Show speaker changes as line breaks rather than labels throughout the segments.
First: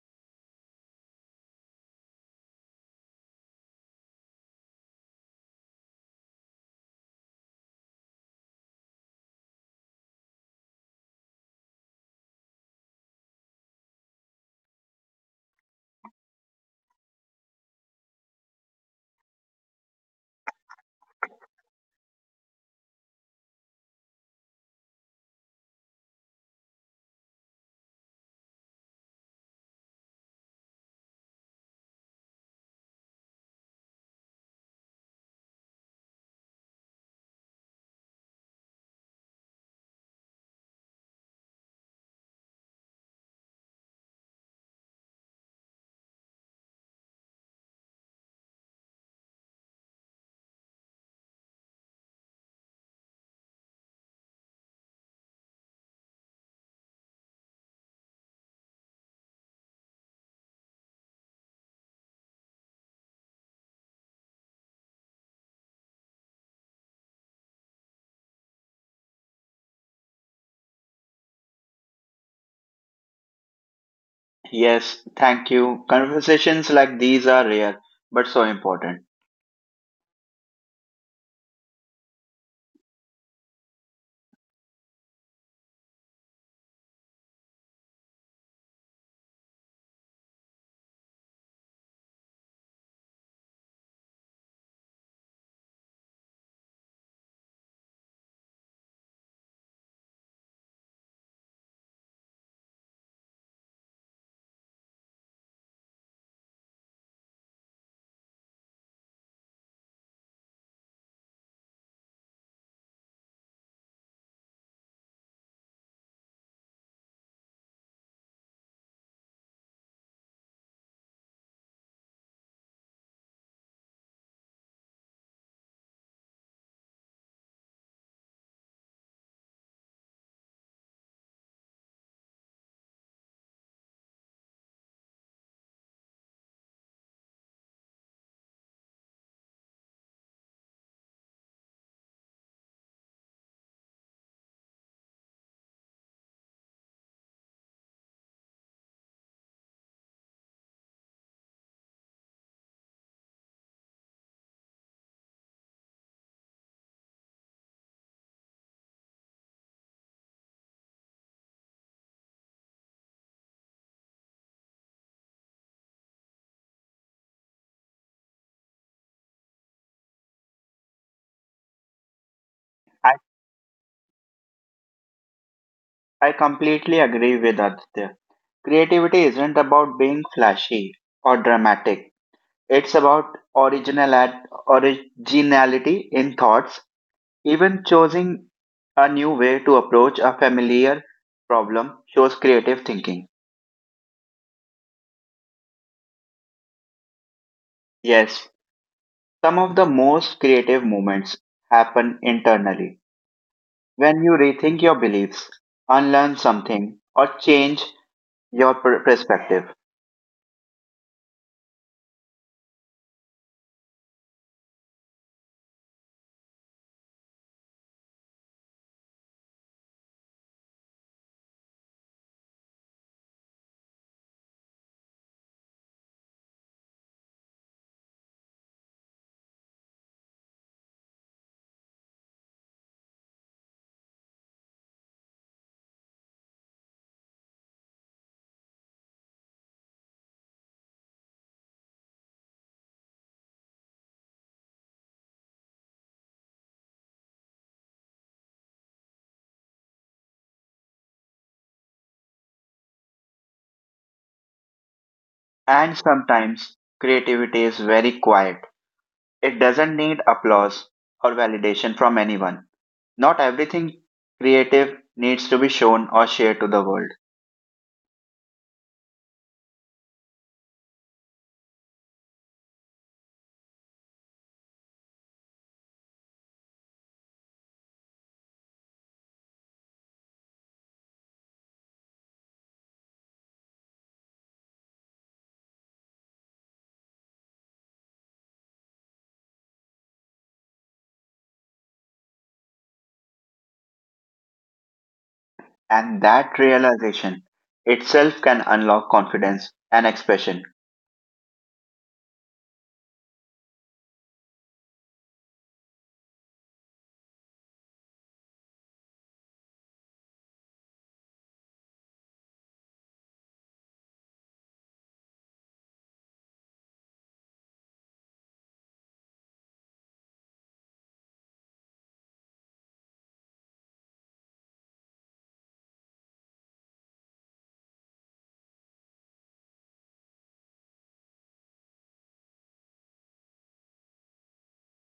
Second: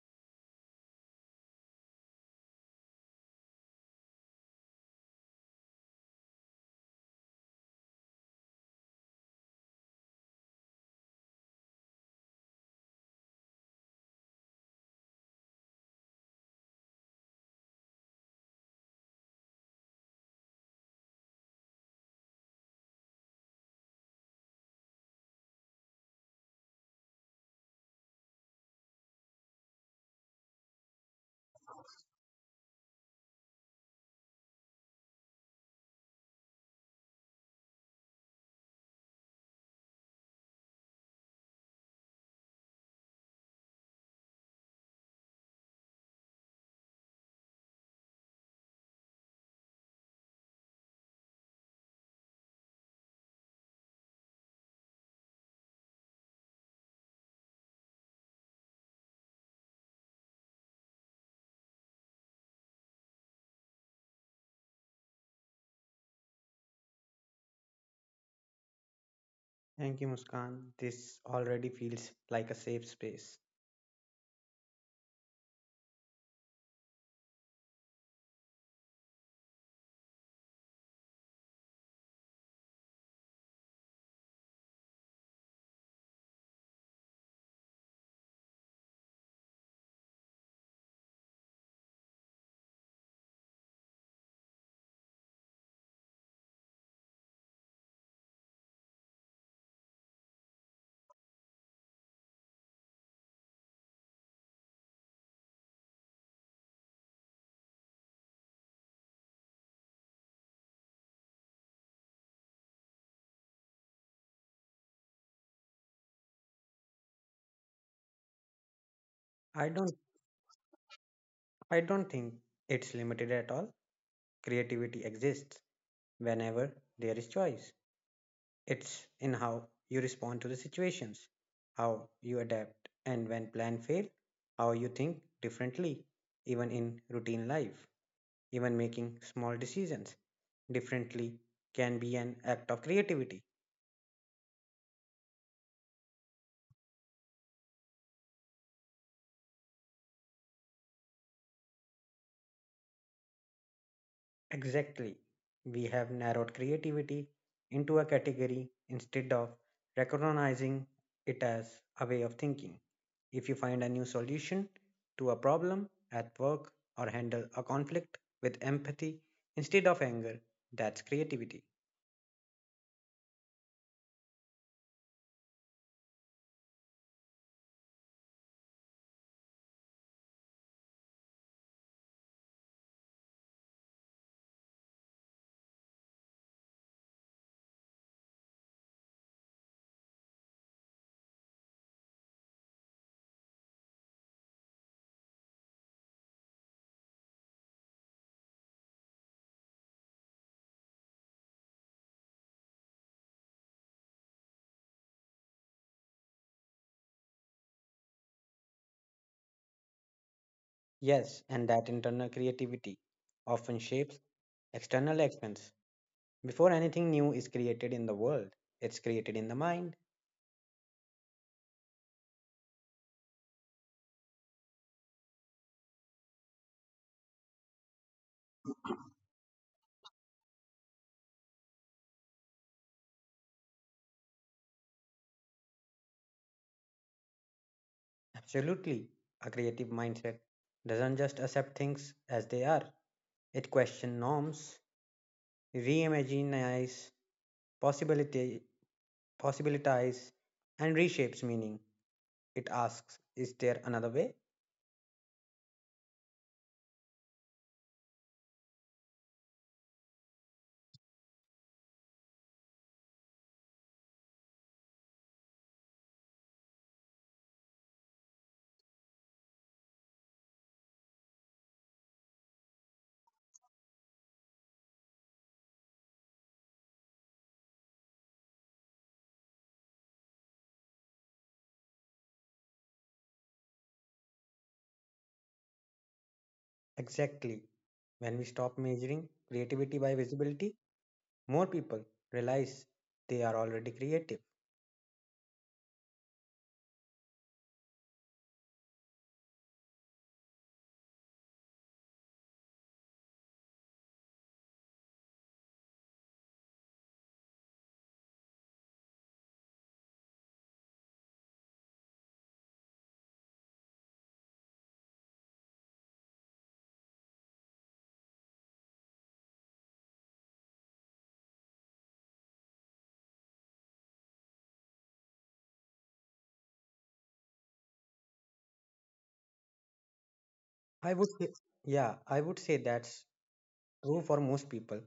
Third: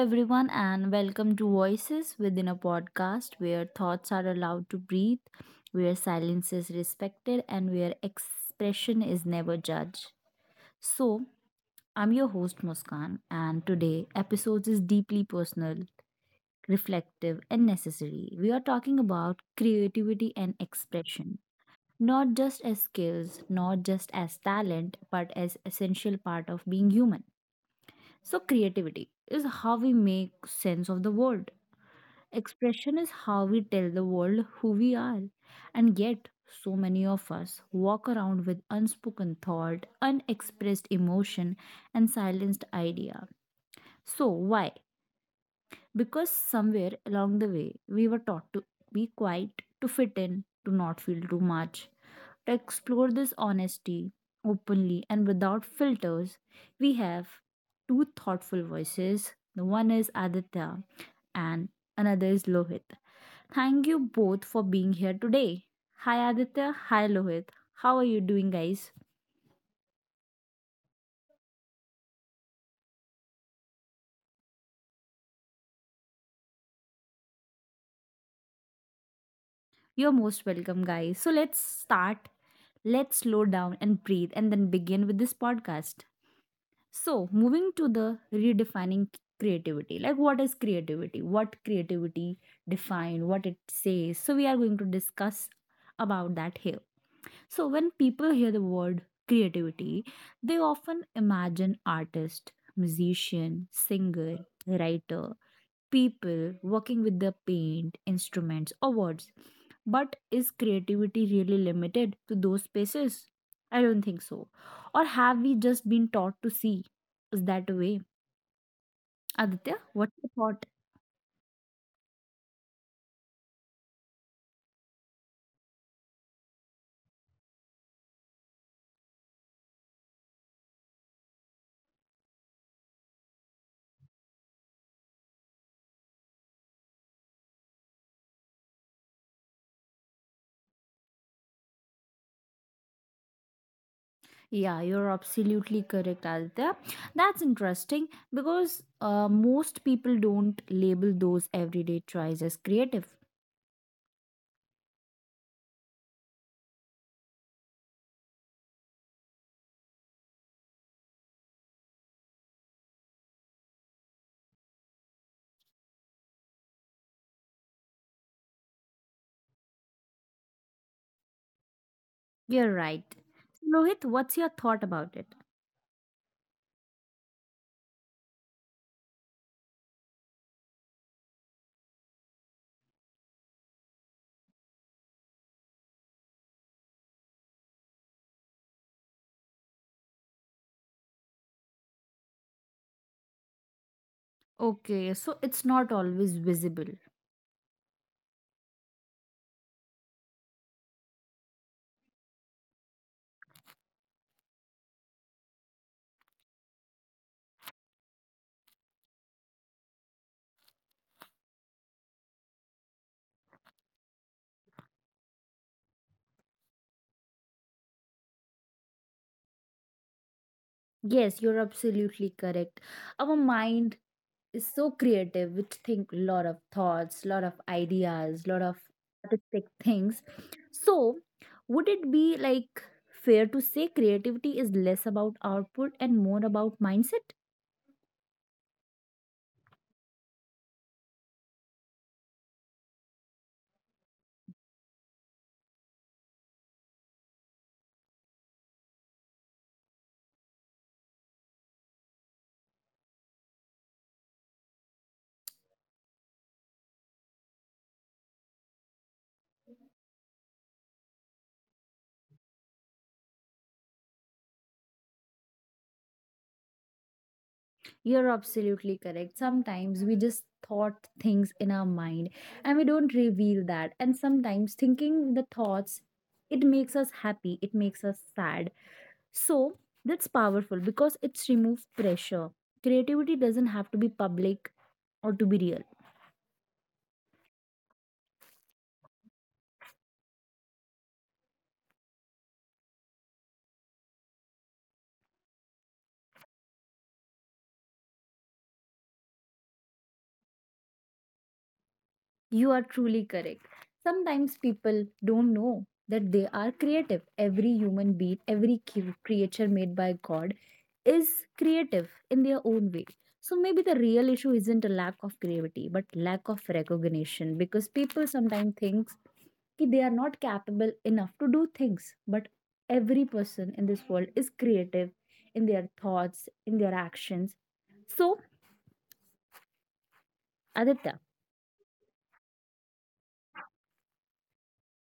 everyone, and welcome to Voices Within a Podcast, where thoughts are allowed to breathe, where silence is respected, and where expression is never judged. So, I'm your host, Muskan, and today, episode is deeply personal, reflective, and necessary. We are talking about creativity and expression, not just as skills, not just as talent, but as essential part of being human. So, creativity is how we make sense of the world. Expression is how we tell the world who we are. And yet, so many of us walk around with unspoken thought, unexpressed emotion, and silenced idea. So, why? Because somewhere along the way, we were taught to be quiet, to fit in, to not feel too much, to explore this honesty openly and without filters, we have two thoughtful voices. The one is Aditya and another is Lohit. Thank you both for being here today. Hi Aditya, hi Lohit. How are you doing, guys?
Thank you, Muskan. This already feels like a safe space.
Yes, thank you. Conversations like these are rare, but so important.
You're most welcome, guys. So let's start. Let's slow down and breathe and then begin with this podcast. So, moving to the redefining creativity, like what is creativity? What creativity define? What it says? So, we are going to discuss about that here. So, when people hear the word creativity, they often imagine artist, musician, singer, writer, people working with the paint, instruments, or words, but is creativity really limited to those spaces? I don't think so. Or have we just been taught to see is that way?
I
Aditya,
don't
what's your thought?
I don't think it's limited at all. Creativity exists whenever there is choice. It's in how you respond to the situations, how you adapt, and when plan fail, how you think differently, even in routine life, even making small decisions differently can be an act of creativity.
Yeah, you're absolutely correct, Aditya. That's interesting because most people don't label those everyday tries as creative.
Exactly. We have narrowed creativity into a category instead of recognizing it as a way of thinking. If you find a new solution to a problem at work or handle a conflict with empathy instead of anger, that's creativity.
You're
I,
right. Lohit, what's your thought about it?
I completely agree with Aditya. Creativity isn't about being flashy or dramatic. It's about originality in thoughts, even choosing a new way to approach a familiar problem shows creative thinking.
Okay, so it's not always visible.
Yes, some of the most creative moments happen internally when you rethink your beliefs, unlearn something, or change your perspective.
Yes, and that internal creativity often shapes external actions. Before anything new is created in the world, it's created in the mind.
Yes, you're absolutely correct. Our mind is so creative, which think lot of thoughts, lot of ideas, lot of artistic things. So would it be like fair to say creativity is less about output and more about mindset?
Absolutely. A creative mindset doesn't just accept things as they are, it questions norms, reimagines possibility, possibilities, and reshapes meaning. It asks, is there another way?
And sometimes creativity is very quiet. It doesn't need applause or validation from anyone. Not everything creative needs to be shown or shared to the world.
You're absolutely correct. Sometimes we just thought things in our mind and we don't reveal that, and sometimes thinking the thoughts, it makes us happy, it makes us sad. So that's powerful because it's removes pressure. Creativity doesn't have to be public or to be real.
Exactly. When we stop measuring creativity by visibility, more people realize they are already creative.
And that realization itself can unlock confidence and expression.
You are truly correct. Sometimes people don't know that they are creative. Every human being, every creature made by God is creative in their own way. So maybe the real issue isn't a lack of creativity, but lack of recognition, because people sometimes think that they are not capable enough to do things. But every person in this world is creative in their thoughts, in their actions. So,
I
Aditya,
would say, yeah, I would say that's true for most people.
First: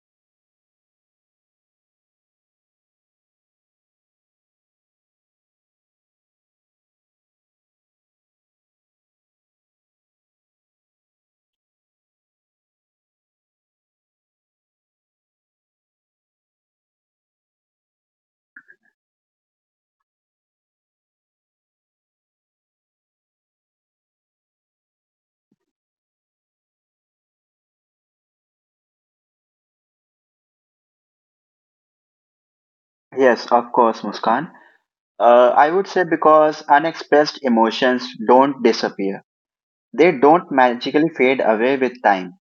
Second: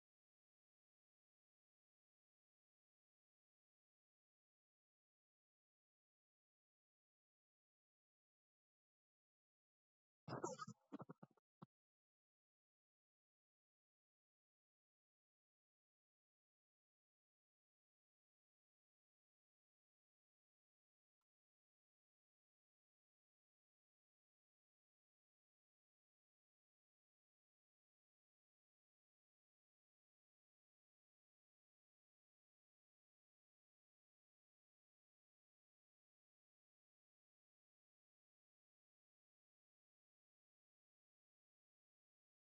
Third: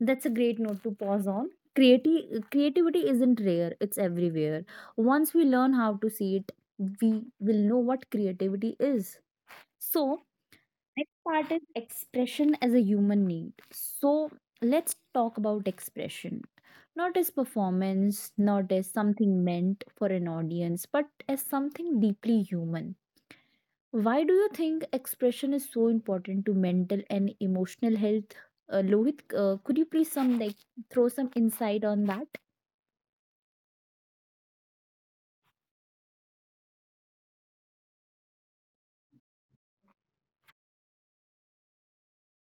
that's a great note to pause on. Creativity isn't rare, it's everywhere. Once we learn how to see it, we will know what creativity is. So, next part is expression as a human need. So, let's talk about expression. Not as performance, not as something meant for an audience, but as something deeply human. Why do you think expression is so important to mental and emotional health? Lohit, could you please some like throw some insight on that?
Yes, of course, Muskan. I would say because unexpressed emotions don't disappear. They don't magically fade away with time.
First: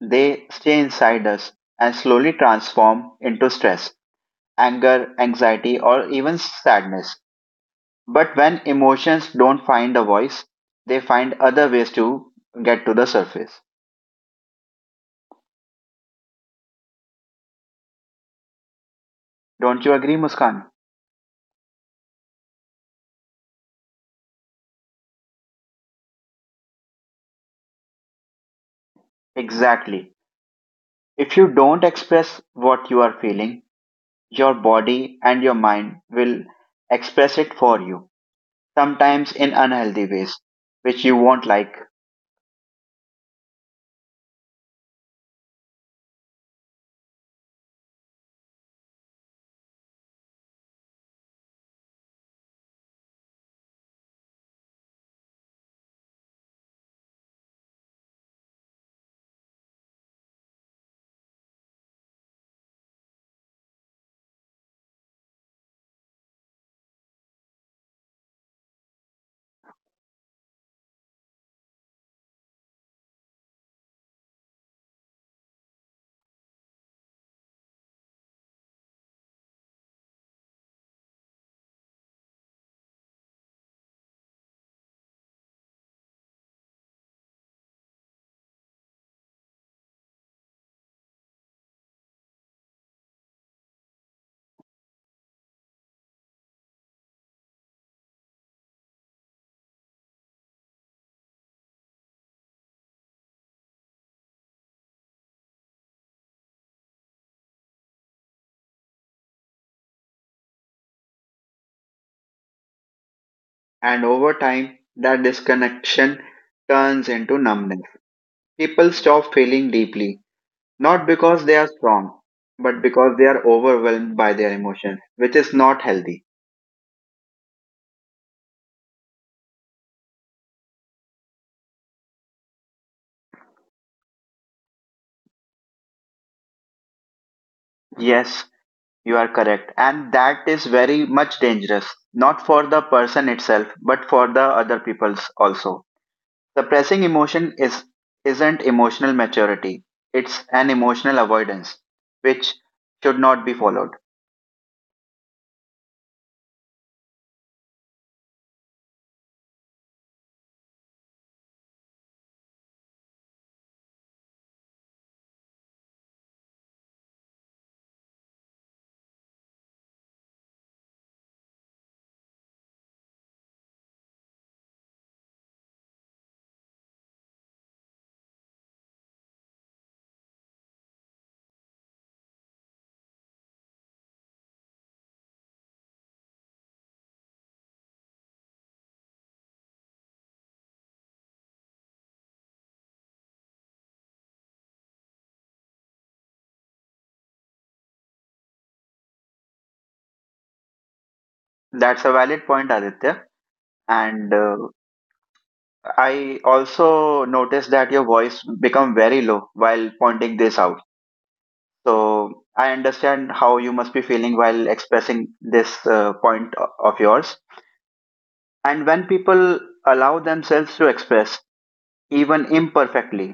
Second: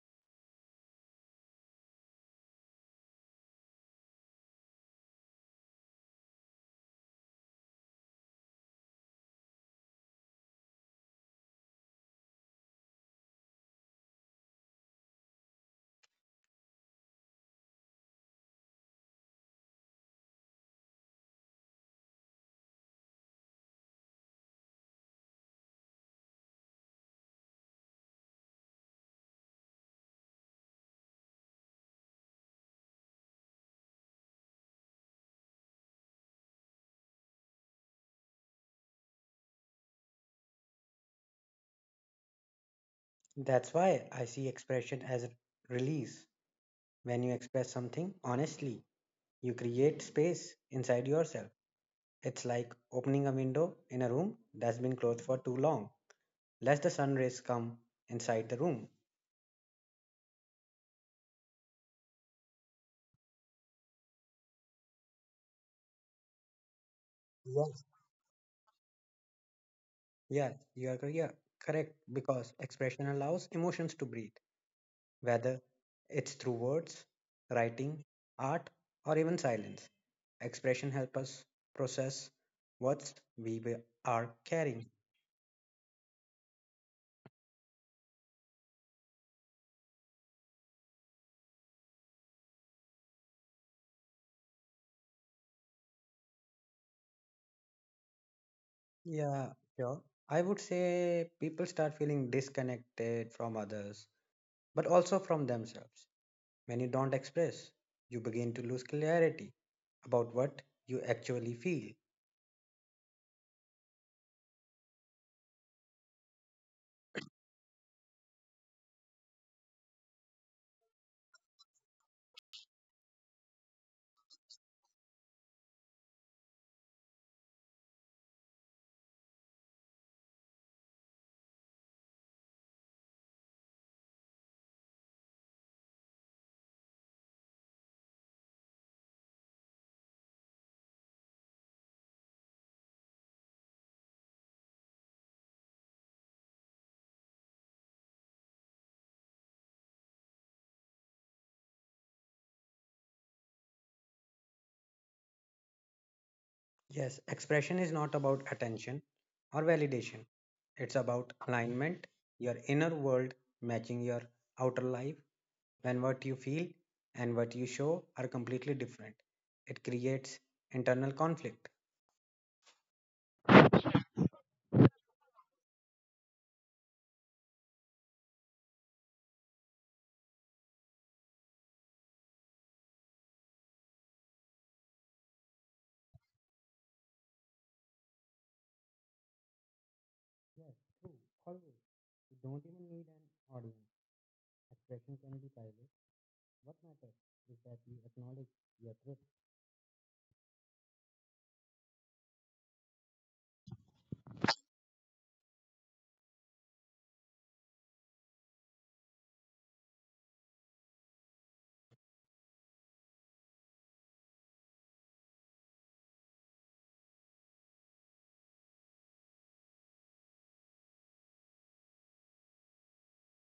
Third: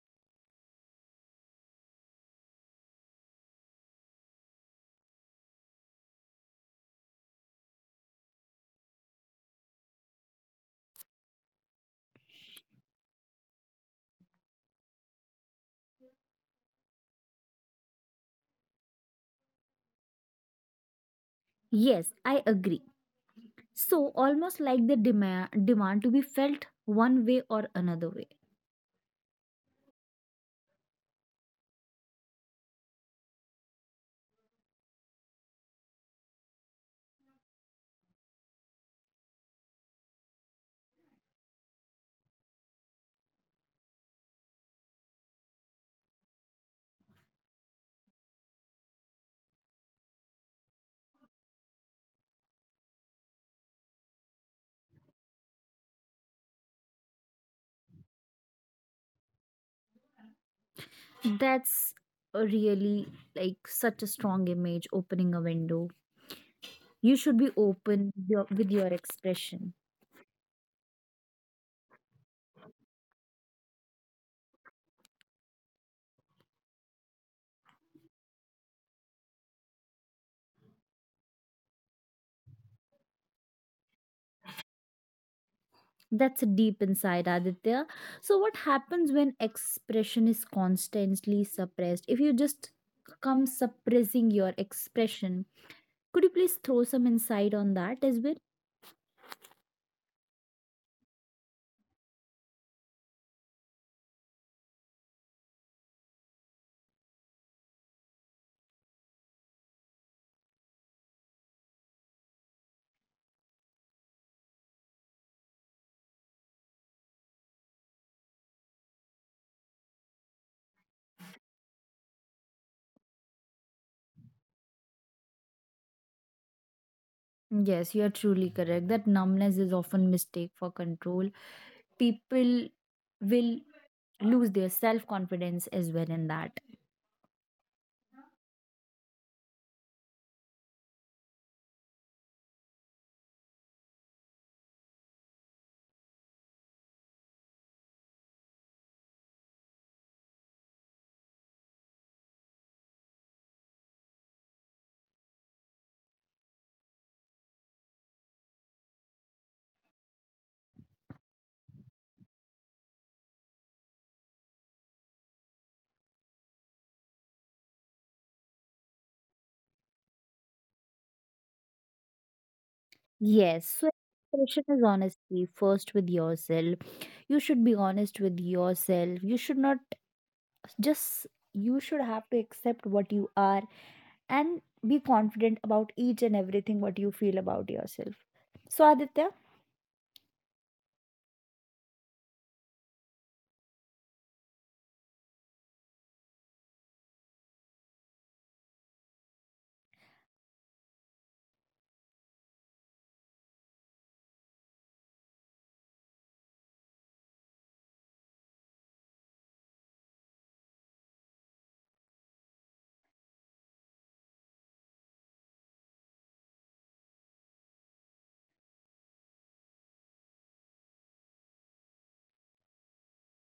They stay inside us and slowly transform into stress, anger, anxiety, or even sadness. But when emotions don't find a voice, they find other ways to get to the surface. Don't you agree, Muskan?
Yes, I agree. So, almost like the demand to be felt one way or another way.
Exactly. If you don't express what you are feeling, your body and your mind will express it for you, sometimes in unhealthy ways, which you won't like.
That's why I see expression as release. When you express something honestly, you create space inside yourself. It's like opening a window in a room that's been closed for too long. Let the sun rays come inside the room.
That's a really like such a strong image, opening a window. You should be
Yes.
open with your expression.
Yeah, you are cor- yeah, Correct, because expression allows emotions to breathe, whether it's through words, writing, art, or even silence. Expression helps us process what are carrying.
That's deep inside Aditya. So, what happens when expression is constantly suppressed? If you just come suppressing your expression, could you please throw some insight on that as well?
Yeah, sure. I would say people start feeling disconnected from others, but also from themselves. When you don't express, you begin to lose clarity about what you actually feel.
And over time, that disconnection turns into numbness. People stop feeling deeply, not because they are strong, but because they are overwhelmed by their emotions, which is not healthy.
Yes, you are truly correct. That numbness is often mistake for control. People will lose their self confidence as well in that.
Yes, you are correct. And that is very much dangerous, not for the person itself, but for the other people's also. Suppressing emotion isn't emotional maturity, it's an emotional avoidance, which should not be followed.
Yes, expression is not about attention or validation, it's about alignment, your inner world matching your outer life. When what you feel and what you show are completely different, it creates internal conflict.
Yes, so expression is honesty first with yourself. You should be honest with yourself. You should not just you should have to accept what you are and be confident about each and everything what you feel about yourself. So Aditya,
Yes, true, always. You don't even need an audience. Expression can be private. What matters is that you acknowledge your truth.
That's a valid point, Aditya. And I also noticed that your voice become very low while pointing this out, so I understand how you must be feeling while expressing this point of yours. And when people allow themselves to express, even imperfectly,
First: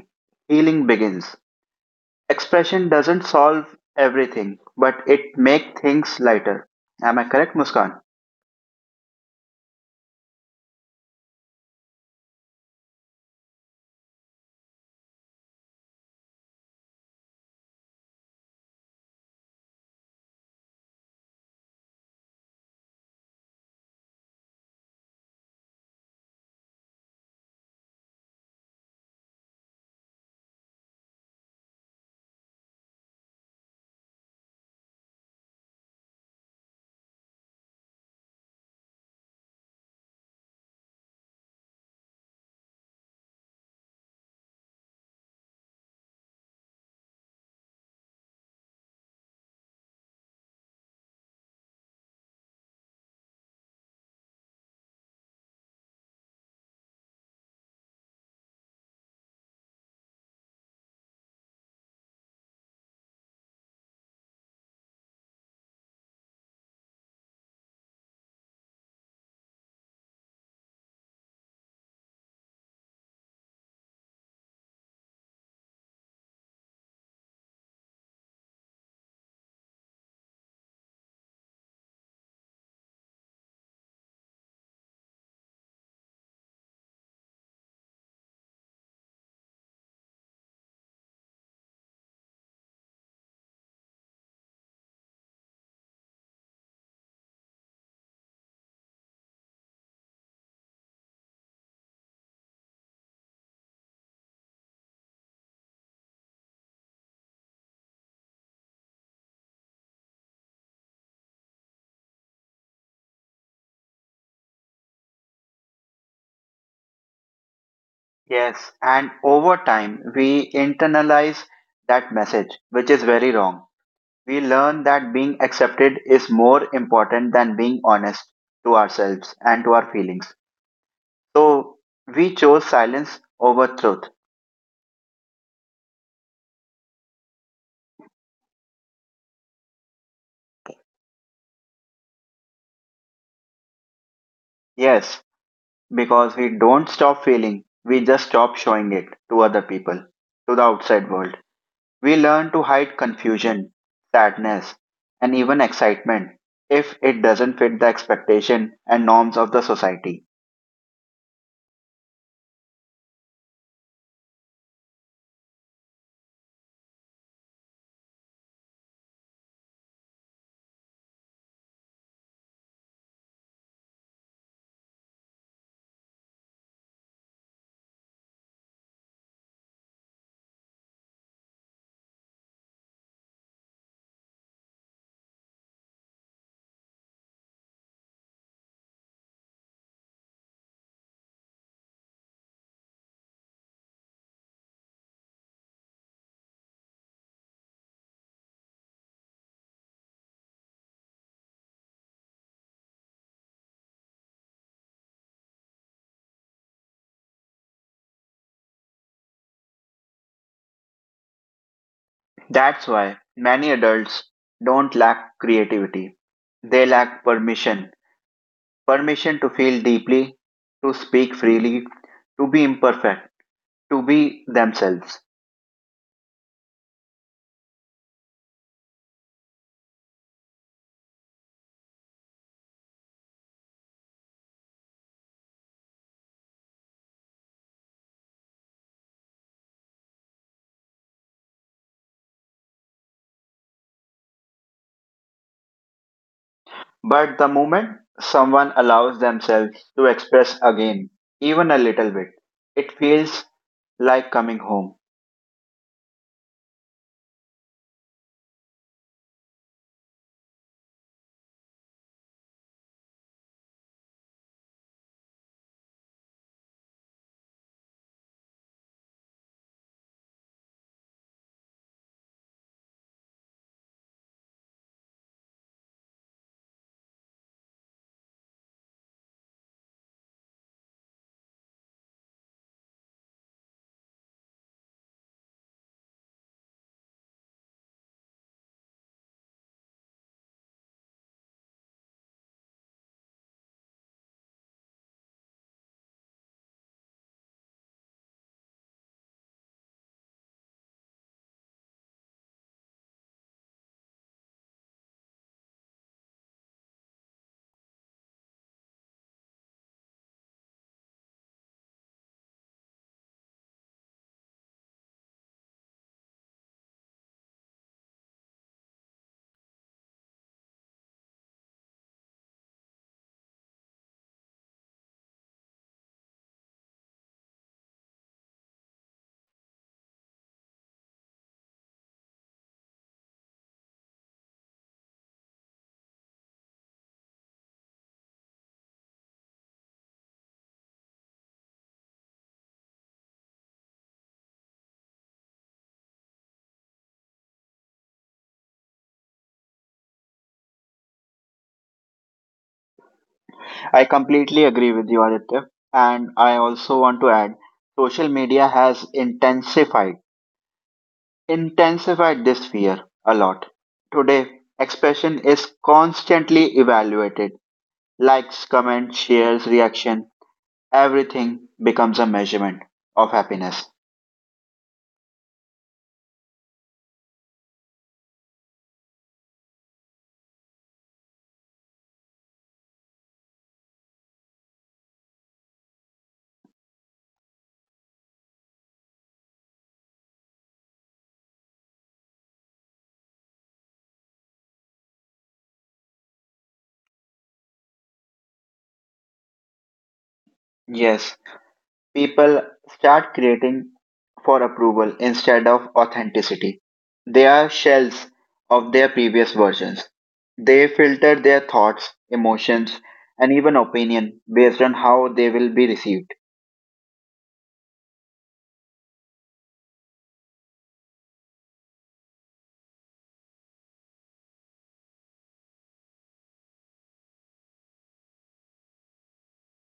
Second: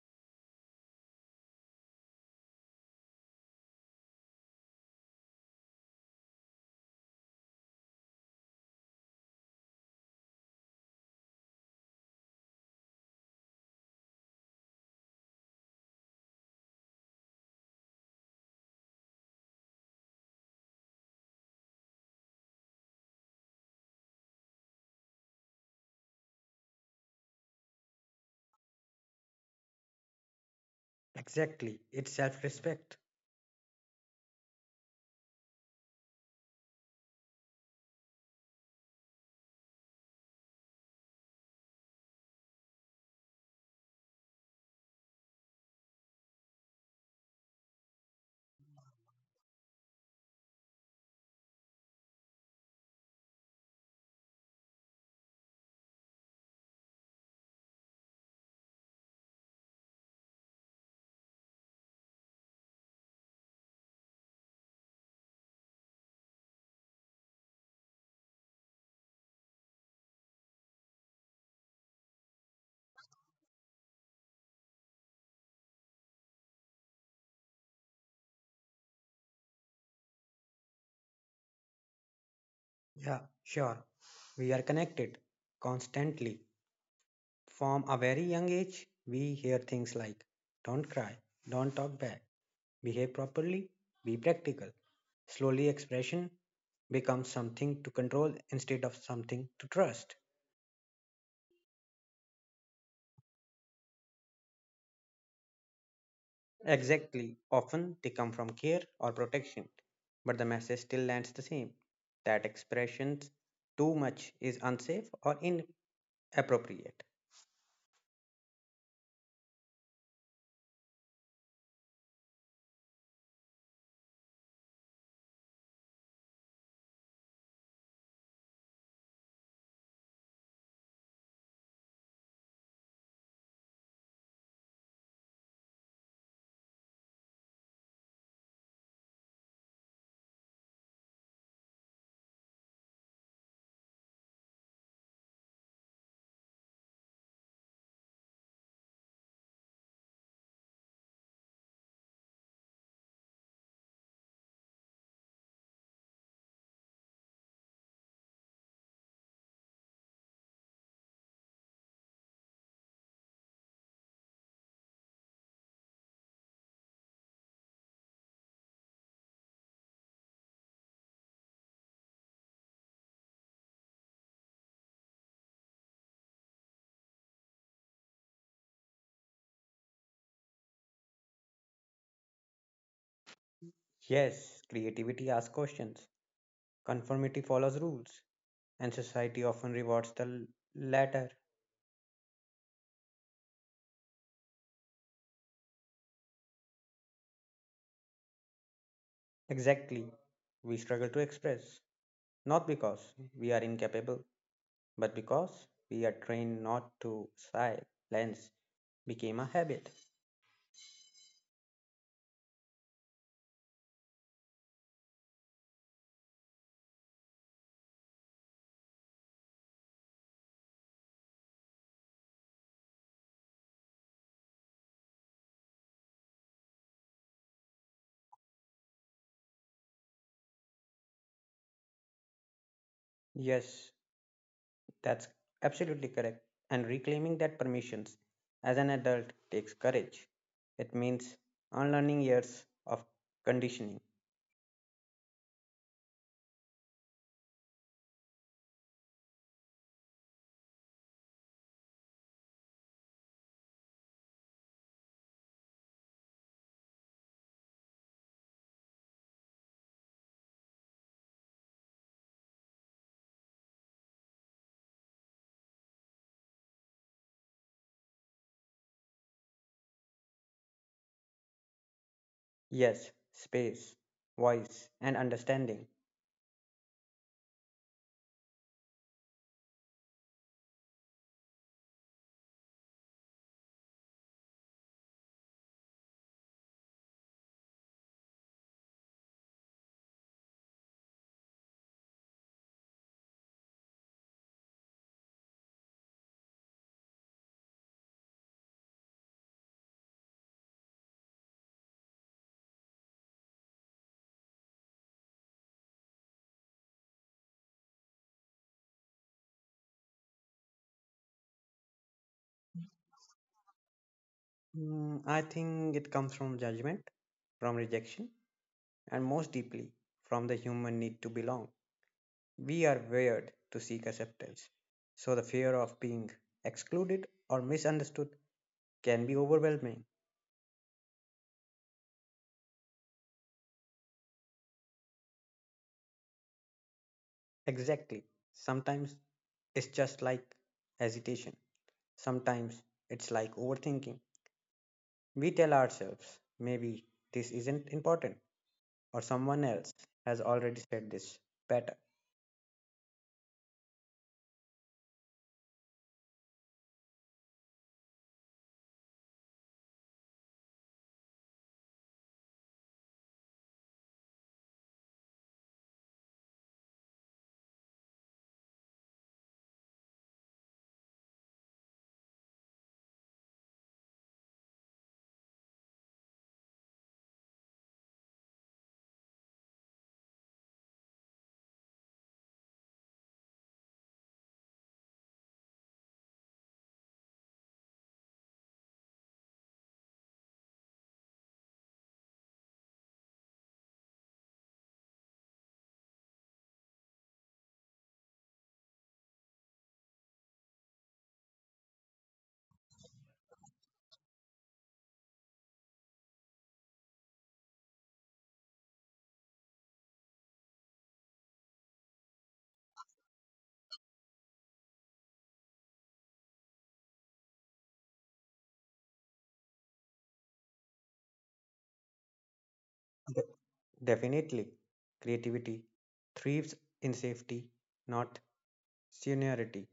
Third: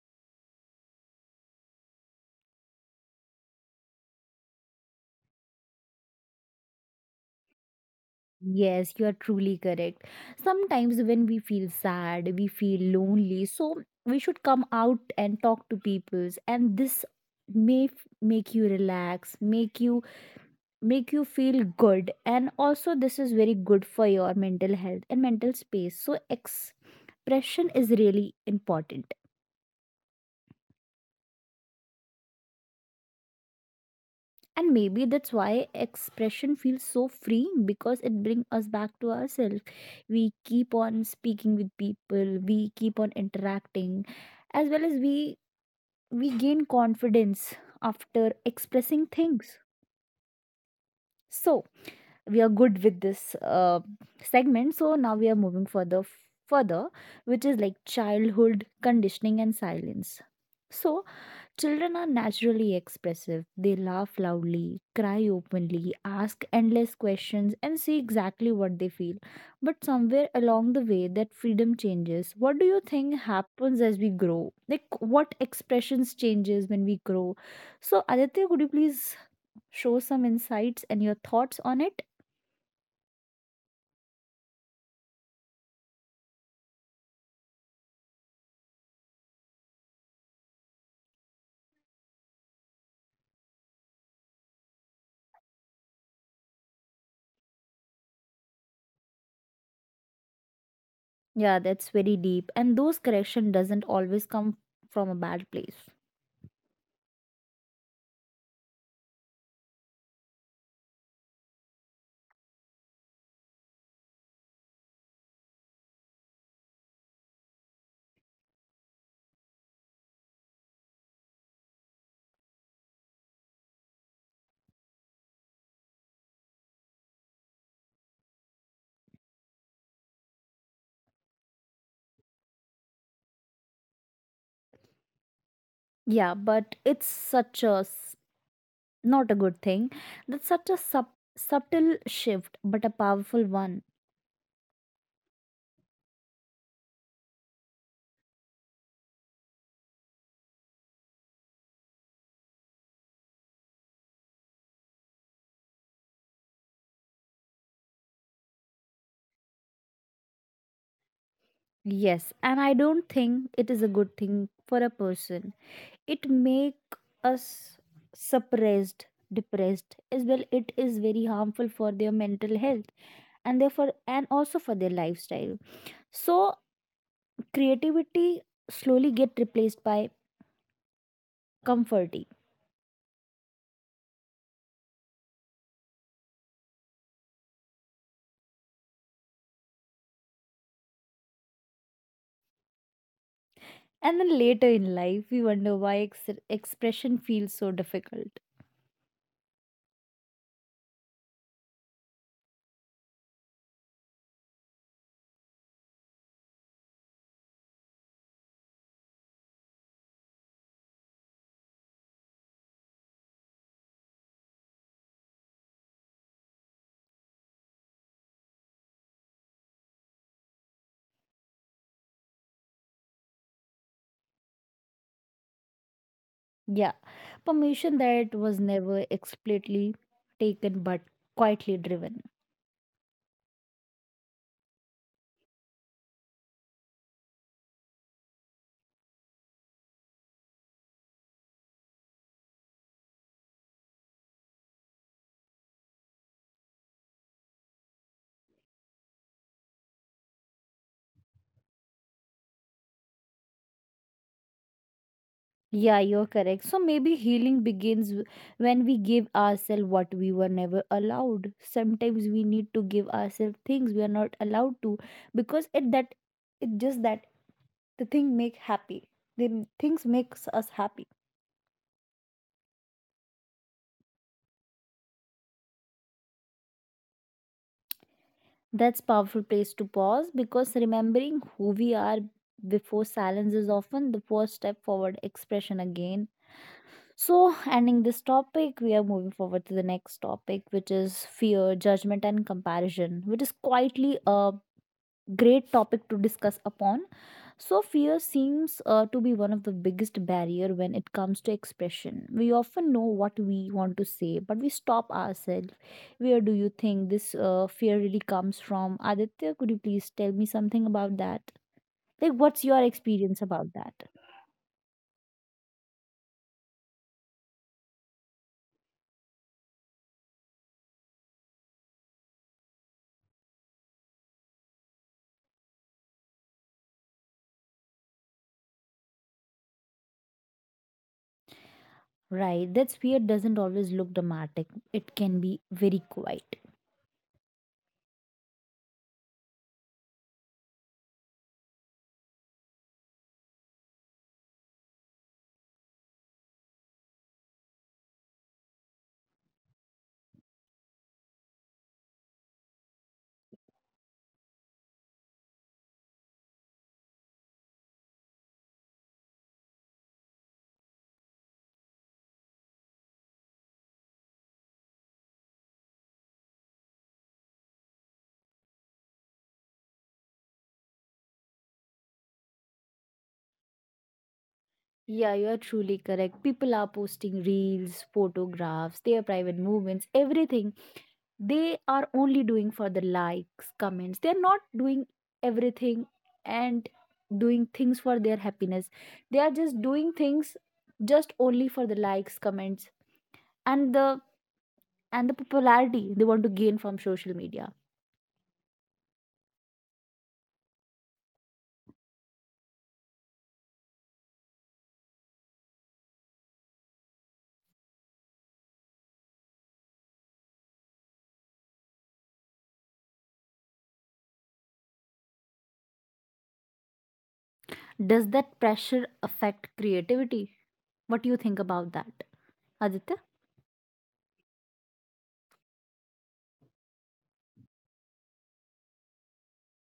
healing begins. Expression doesn't solve everything, but it make things lighter. Am I correct, Muskan?
yes, you are truly correct. Sometimes when we feel sad, we feel lonely, so we should come out and talk to people, and this may make you relax, make you feel good, and also this is very good for your mental health and mental space. So expression is really important.
Exactly, it's self respect.
And maybe that's why expression feels so freeing, because it brings us back to ourselves. We keep on speaking with people, we keep on interacting, as well as we gain confidence after expressing things. So we are good with this segment. So now we are moving further, which is like childhood conditioning and silence. So children are naturally expressive. They laugh loudly, cry openly, ask endless questions, and say exactly what they feel. But somewhere along the way, that freedom changes. What do you think happens as we grow? Like, what expressions changes when we grow? So, Aditya, could you please show some insights and your thoughts on it?
Yeah, sure. We are connected constantly. From a very young age, we hear things like don't cry, don't talk back, behave properly, be practical. Slowly, expression becomes something to control instead of something to trust.
Yeah, that's very deep. And those correction doesn't always come from a bad place.
Exactly, often they come from care or protection, but the message still lands the same, that expressions too much is unsafe or inappropriate.
Yes, and over time we internalize that message, which is very wrong. We learn that being accepted is more important than being honest to ourselves and to our feelings. So we chose silence over truth.
Yeah, but it's such a not a good thing. That's such a subtle shift, but a powerful one.
Yes, because we don't stop feeling, we just stop showing it to other people, to the outside world. We learn to hide confusion, sadness, and even excitement if it doesn't fit the expectation and norms of the society.
Yes, and I don't think it is a good thing for a person. It make us suppressed, depressed as well. It is very harmful for their mental health, and therefore and also for their lifestyle. So creativity slowly get replaced by comforting.
Yes, creativity asks questions, conformity follows rules, and society often rewards the latter.
And then later in life we wonder why expression feels so difficult.
Exactly. We struggle to express, not because we are incapable, but because we are trained not to. Silence became a habit.
That's why many adults don't lack creativity, they lack permission. Permission to feel deeply, to speak freely, to be imperfect, to be themselves.
Yeah. Permission that was never explicitly taken but quietly driven.
Yes, that's absolutely correct. And reclaiming that permissions as an adult takes courage. It means unlearning years of conditioning.
But the moment someone allows themselves to express again, even a little bit, it feels like coming home.
Yeah, you're correct. So maybe healing begins when we give ourselves what we were never allowed. Sometimes we need to give ourselves things we are not allowed to because it that it just that the thing make happy. The things makes us happy.
Yes, space, voice, and understanding.
That's powerful place to pause because remembering who we are before silence is often the first step forward expression again. So, ending this topic, we are moving forward to the next topic, which is fear, judgment, and comparison, which is quietly a great topic to discuss upon. So, fear seems to be one of the biggest barrier when it comes to expression. We often know what we want to say, but we stop ourselves. Where do you think this fear really comes from? Aditya, could you please tell me something about that? Like, what's your experience about that?
I think it comes from judgment, from rejection, and most deeply from the human need to belong. We are wired to seek acceptance, so the fear of being excluded or misunderstood can be overwhelming.
Right, that's fear doesn't always look dramatic. It can be very quiet.
Exactly. Sometimes it's just like hesitation, sometimes it's like overthinking. We tell ourselves, maybe this isn't important or someone else has already said this better.
I completely agree with you, Aditya. And I also want to add social media has intensified this fear a lot. Today, expression is constantly evaluated. Likes, comments, shares, reaction. Everything becomes a measurement of happiness.
Yeah, you are truly correct. People are posting reels, photographs, their private movements, everything. They are only doing for the likes, comments. They're not doing everything and doing things for their happiness. They are just doing things just only for the likes, comments, and the popularity they want to gain from social media.
Yes, people start creating for approval instead of authenticity. They are shells of their previous versions. They filter their thoughts, emotions, and even opinion based on how they will be received.
Does that pressure affect creativity? What do you think about that, Aditya?
Definitely, creativity thrives in safety, not seniority.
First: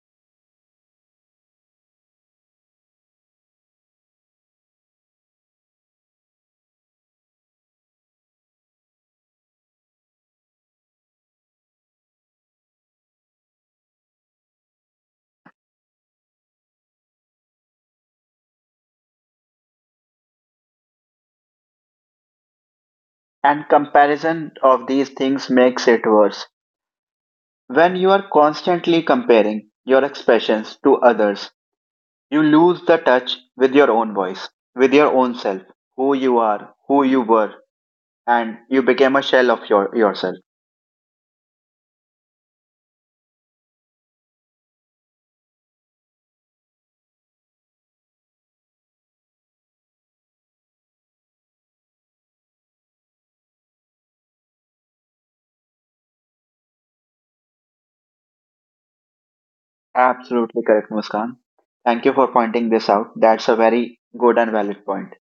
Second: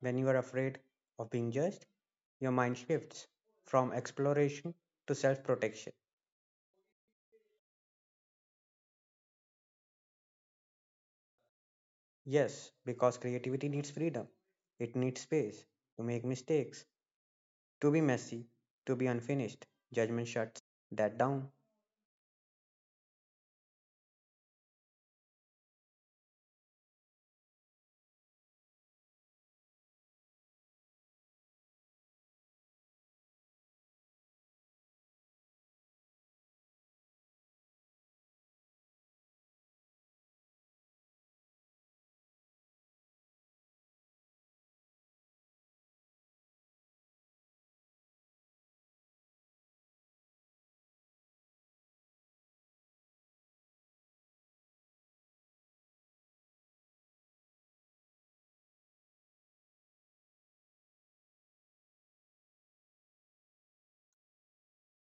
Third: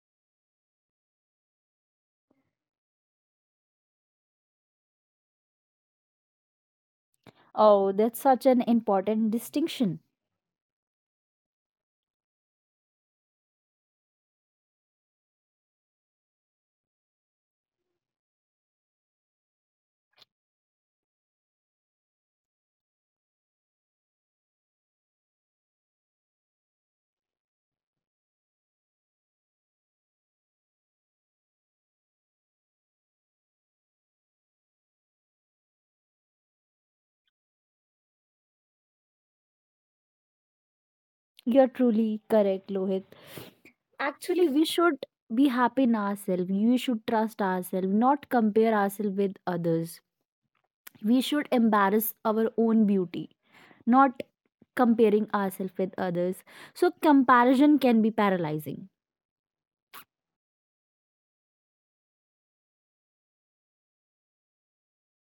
When you are afraid of being judged, your mind shifts from exploration to self protection.
Oh, that's such an important distinction.
Yes, because creativity needs freedom, it needs space to make mistakes, to be messy, to be unfinished. Judgment shuts that down.
And comparison of these things makes it worse. When you are constantly comparing your expressions to others, you lose the touch with your own voice, with your own self, who you are, who you were, and you became a shell of your yourself.
You're truly correct, Lohit. Actually, we should be happy in ourselves. We should trust ourselves, not compare ourselves with others. We should embrace our own beauty, not comparing ourselves with others. So, comparison can be paralyzing.
Absolutely correct, Muskan. Thank you for pointing this out. That's a very good and valid point.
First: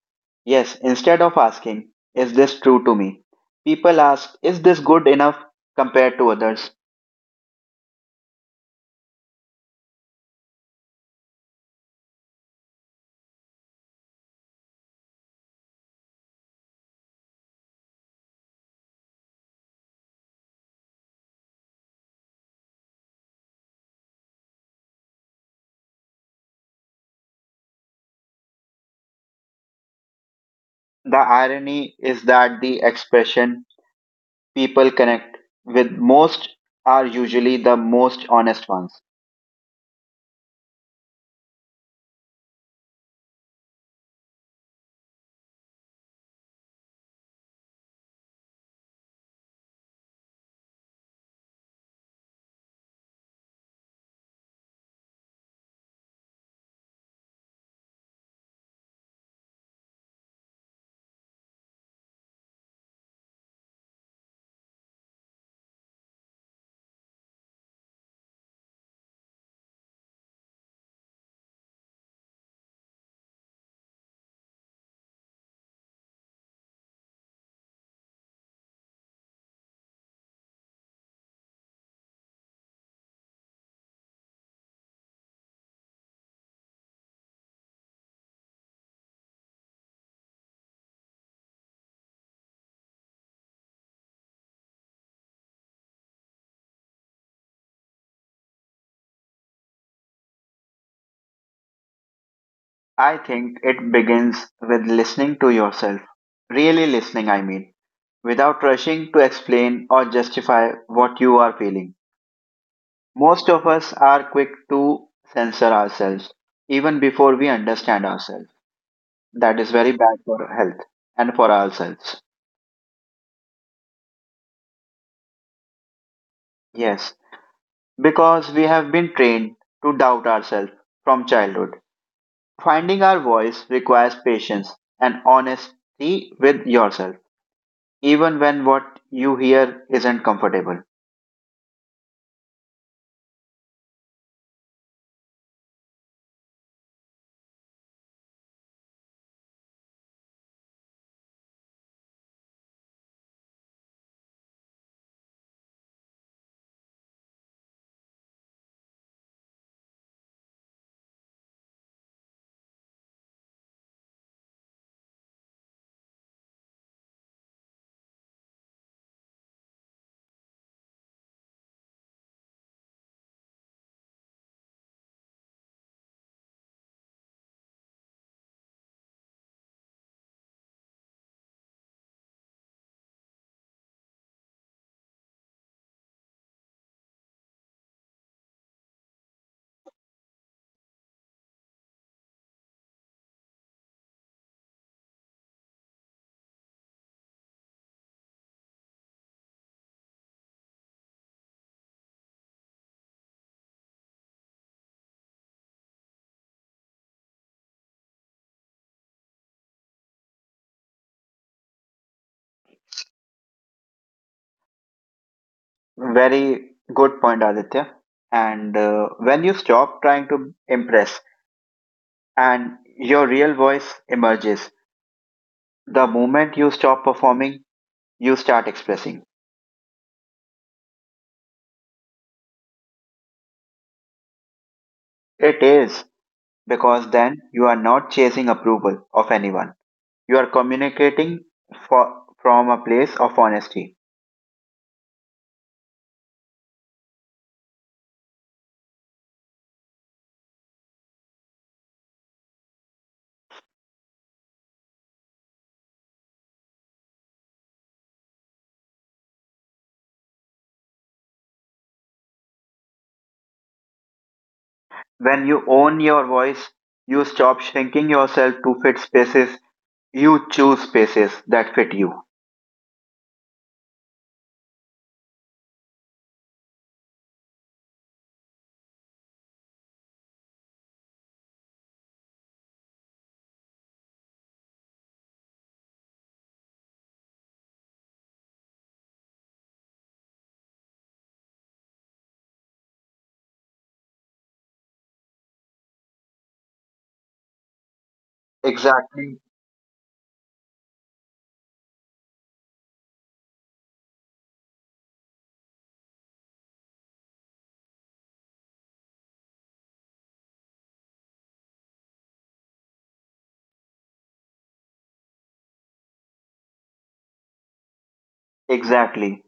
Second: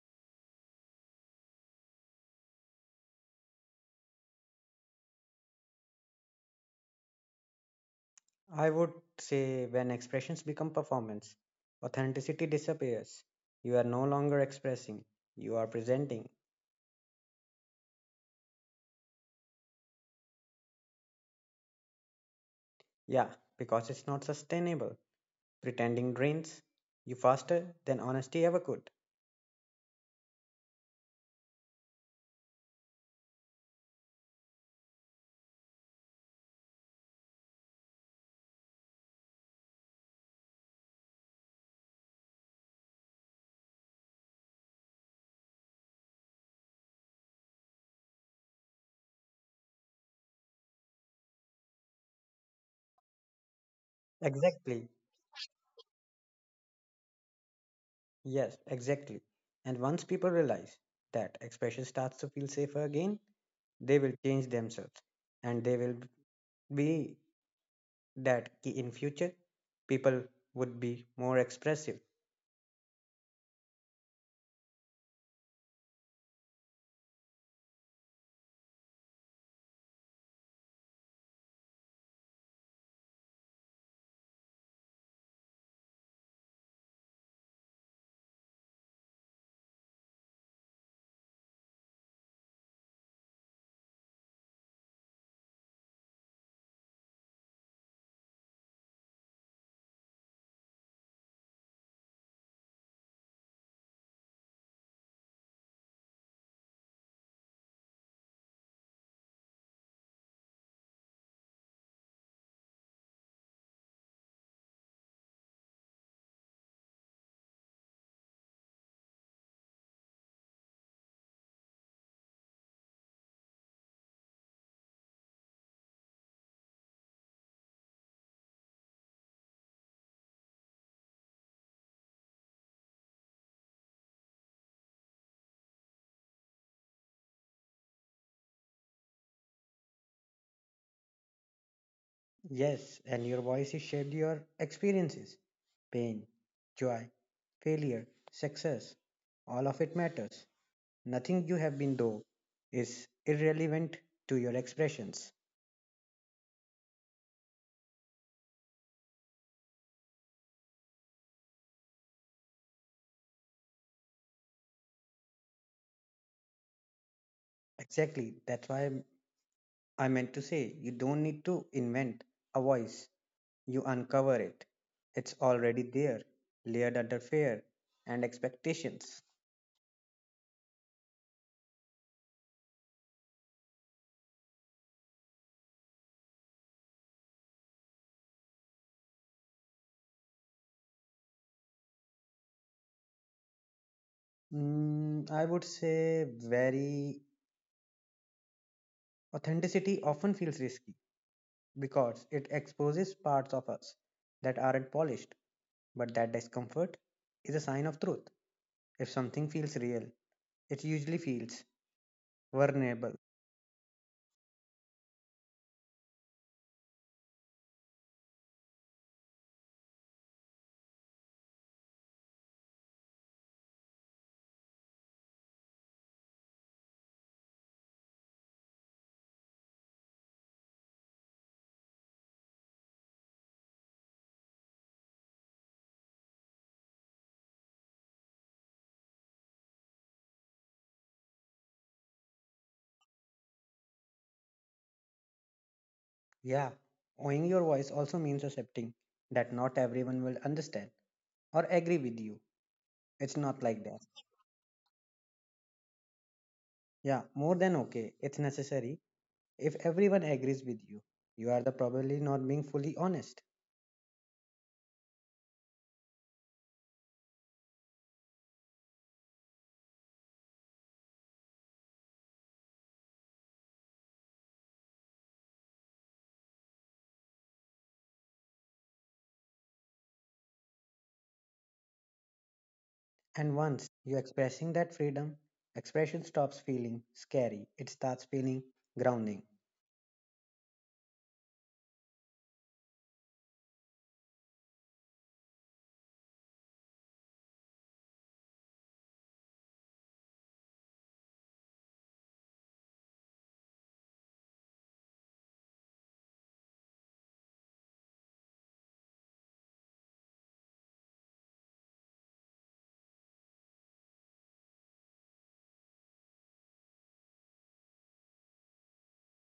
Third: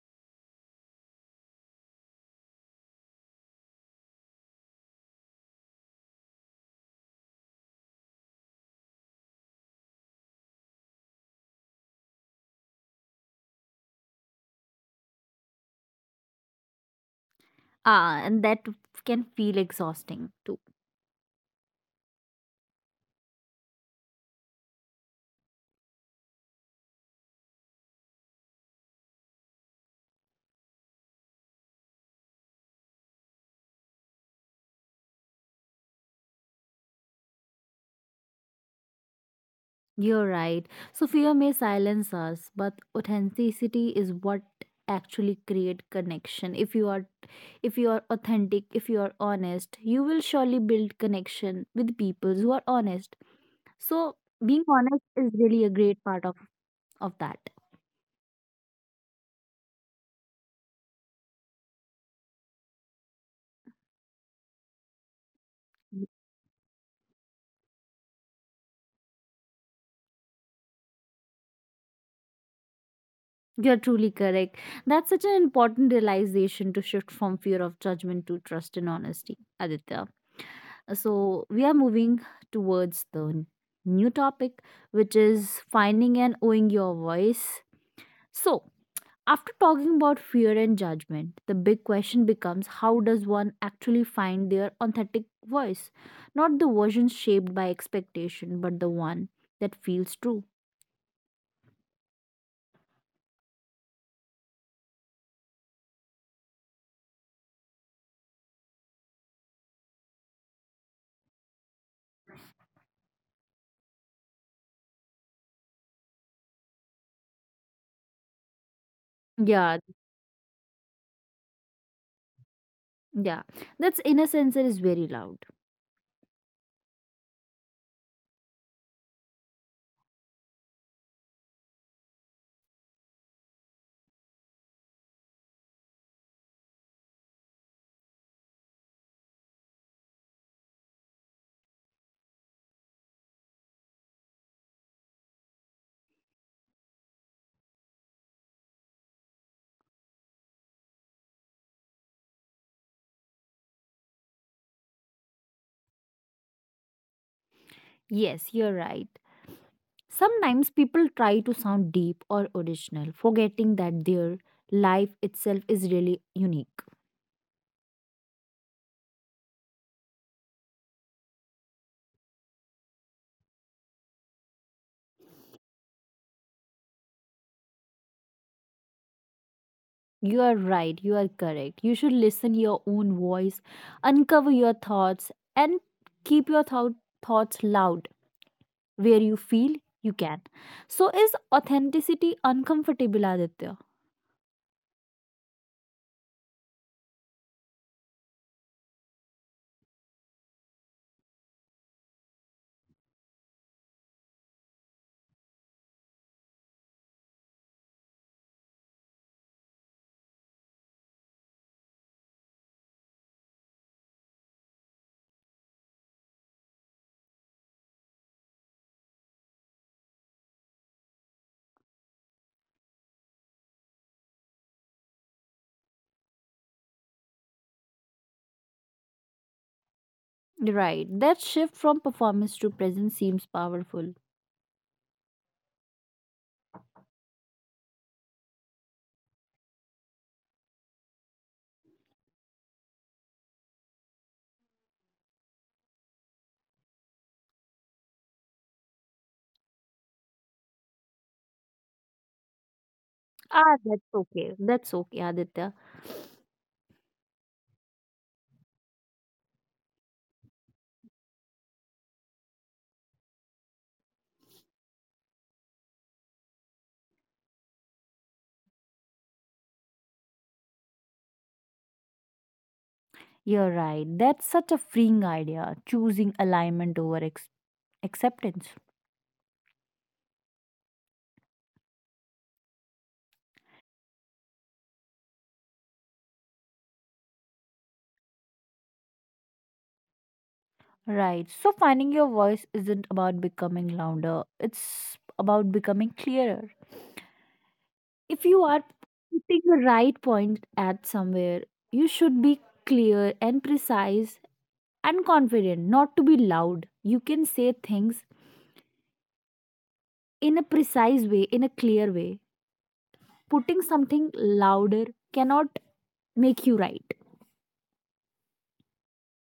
Yes, instead of asking, is this true to me? People ask, is this good enough compared to others?
I would say when expressions become performance, authenticity disappears. You are no longer expressing, you are presenting.
Ah, and that can feel exhausting too.
Yeah, because it's not sustainable. Pretending drains you faster than honesty ever could.
The irony is that the expression people connect with most are usually the most honest ones.
You're right. So fear may silence us, but authenticity is what actually create connection. If you are authentic, if you are honest, you will surely build connection with people who are honest. So being
Exactly.
honest is really a great part of that.
Yes, exactly. And once people realize that expression starts to feel safer again, they will change themselves. And they will be that in future, people would be more expressive.
You're truly correct. That's such an important realization to shift from fear of judgment to trust and honesty, Aditya. So, we are moving towards the new topic, which is finding and owning your voice. So, after talking about fear and judgment, the big question becomes how does one actually find their authentic voice? Not the version shaped by expectation, but the one that feels true.
I think it begins with listening to yourself. Really listening, I mean, without rushing to explain or justify what you are feeling. Most of us are quick to censor ourselves, even before we understand ourselves. That is
Yeah,
very bad for health and for ourselves.
yeah. That's in a sense it is very loud.
Yes, because we have been trained to doubt ourselves from childhood. Finding our voice requires patience and honesty with yourself, even when what you hear isn't comfortable.
Yes, and your voice voices shed your experiences, pain, joy, failure, success. All of it matters. Nothing you have been though is irrelevant to your expressions.
Yes, you're right. Sometimes people try to sound deep or original, forgetting that their life itself is really unique.
Exactly. I meant to say you don't need to invent a voice. You uncover it. It's already there, layered under fear and expectations.
You are right, you are correct. You should listen your own voice, uncover your thoughts and keep your thoughts loud where you feel you can. So is authenticity uncomfortable Aditya?
I would say very authenticity often feels risky because it exposes parts of us that aren't polished, but that discomfort is a sign of truth. If something feels real, it usually feels vulnerable.
Very good point, Aditya. And when you stop trying to impress and your real voice emerges, the moment you stop performing, you start expressing.
Right. That shift from performance to presence seems powerful.
It is because then you are not chasing approval of anyone. You are communicating from a place of honesty.
Yeah, owning your voice also means accepting that not everyone will understand or agree with you. It's not
Ah,
like that.
that's okay. That's okay, Aditya.
Yeah, more than okay, it's necessary. If everyone agrees with you, you are the probably not being fully honest.
When you own your voice, you stop shrinking yourself to fit spaces. You choose spaces that fit you.
You're right. That's such a freeing idea, choosing alignment over acceptance.
And once you expressing that freedom, expression stops feeling scary. It starts feeling grounding.
Right. So finding your voice isn't about becoming louder, it's about becoming clearer. If you are
Exactly,
putting the right point at somewhere, you should be clear and precise and confident, not to be loud. You can say things in a precise way, in a clear way. Putting something louder cannot make you right.
exactly.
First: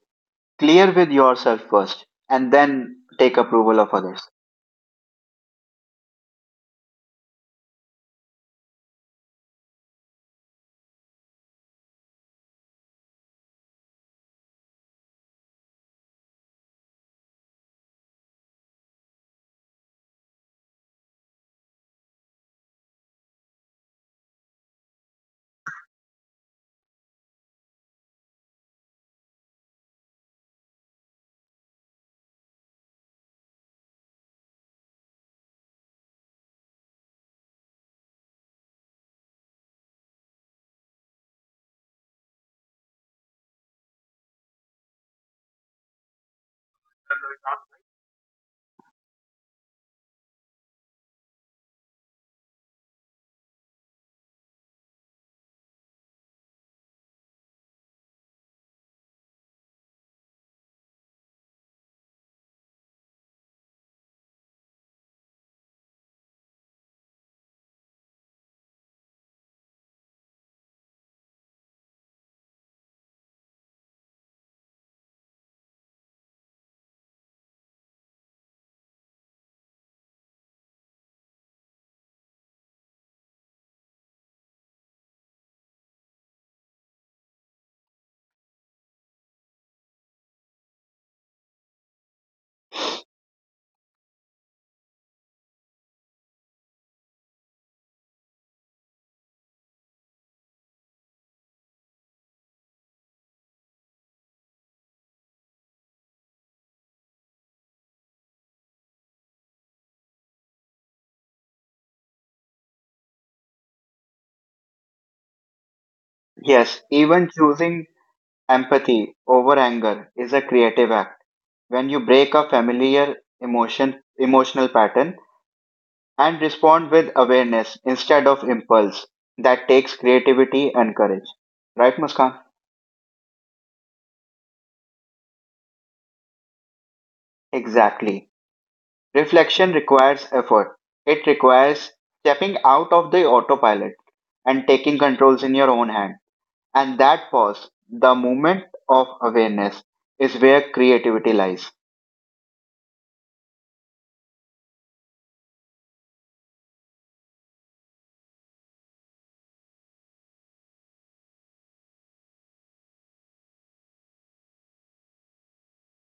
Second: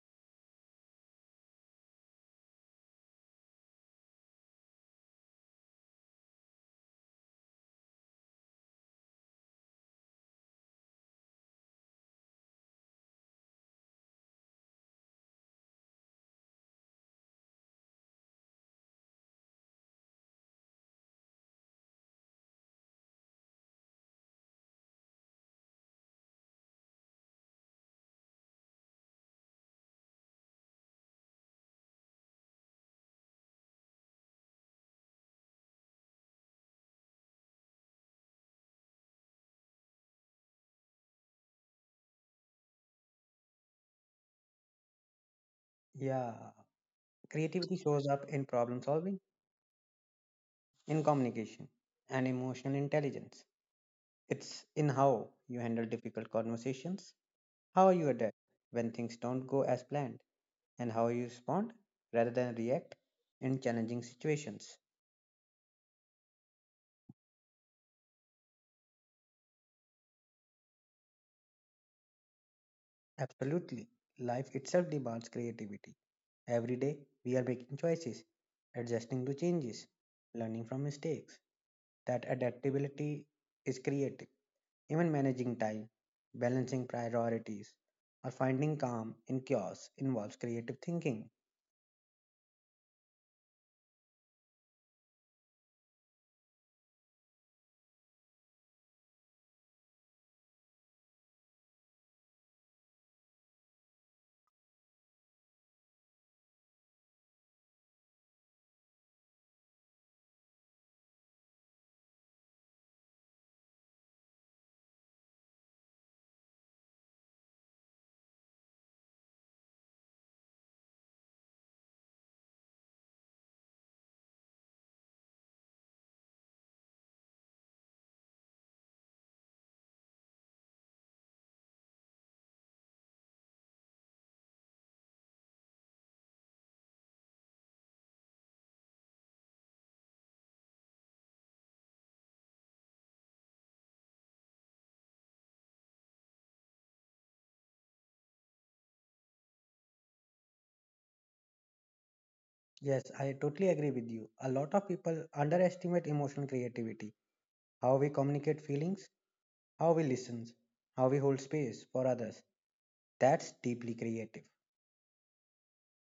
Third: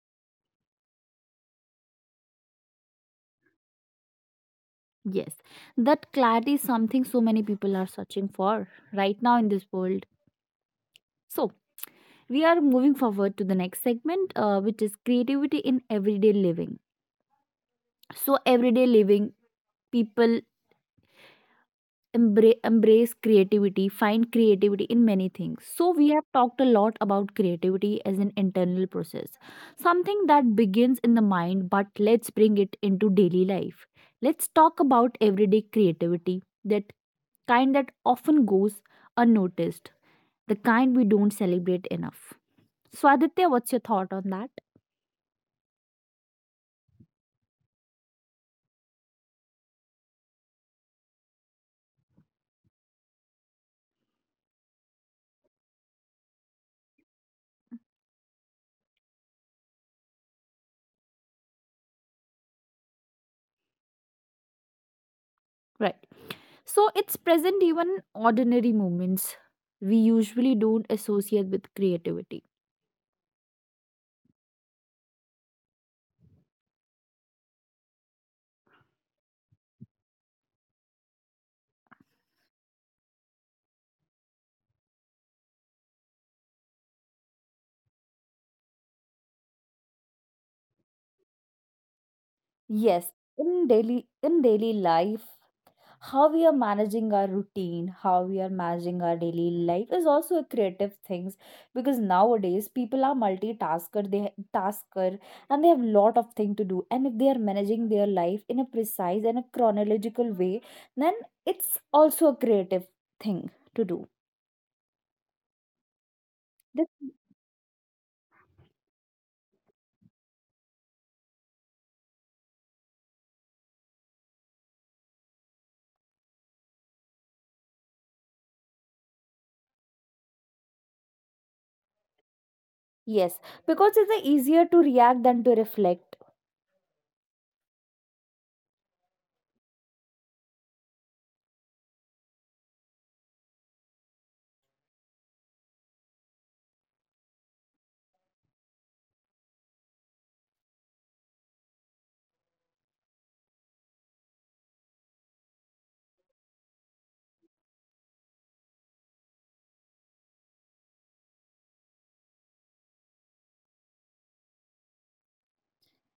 Clear with yourself first and then take approval of others.
Yes, that clarity is something so many people are searching for right now in this world. So, we are moving forward to the next segment, which is creativity in everyday living. So, everyday living, people embrace creativity, find creativity in many things. So we have talked a lot about creativity as an internal process, something that begins in the mind, but let's bring it into daily life. Let's talk about everyday creativity, that kind that often goes unnoticed, the kind we don't celebrate enough. So Aditya, what's your thought on that?
Yeah, creativity shows up in problem solving, in communication, and emotional intelligence. It's in how you handle difficult conversations, how you adapt when things don't go as planned, and how you respond rather than react in challenging situations.
Right, so it's present even ordinary moments we usually don't associate with creativity.
Absolutely. Life itself demands creativity. Every day, we are making choices, adjusting to changes, learning from mistakes. That adaptability is creative. Even managing time, balancing priorities, or finding calm in chaos involves creative thinking.
Yes, in daily life, how we are managing our routine, how we are managing our daily life is also a creative things, because nowadays people are multitasker, they tasker, and they have lot of thing to do. And if they are managing their life in a precise and a chronological way, then it's also a creative thing to do.
Yes,
This,
even choosing empathy over anger is a creative act. When you break a familiar emotional pattern and respond with awareness instead of impulse, that takes creativity and courage. Right, Muskan?
yes, because it's easier to react than to reflect.
Exactly. Reflection requires effort. It requires stepping out of the autopilot and taking controls in your own hand. And that pause, the moment of awareness, is where creativity lies.
Yes, I totally agree with you. A lot of people underestimate emotional creativity, how we communicate feelings, how we listen, how we hold space for others. That's deeply creative.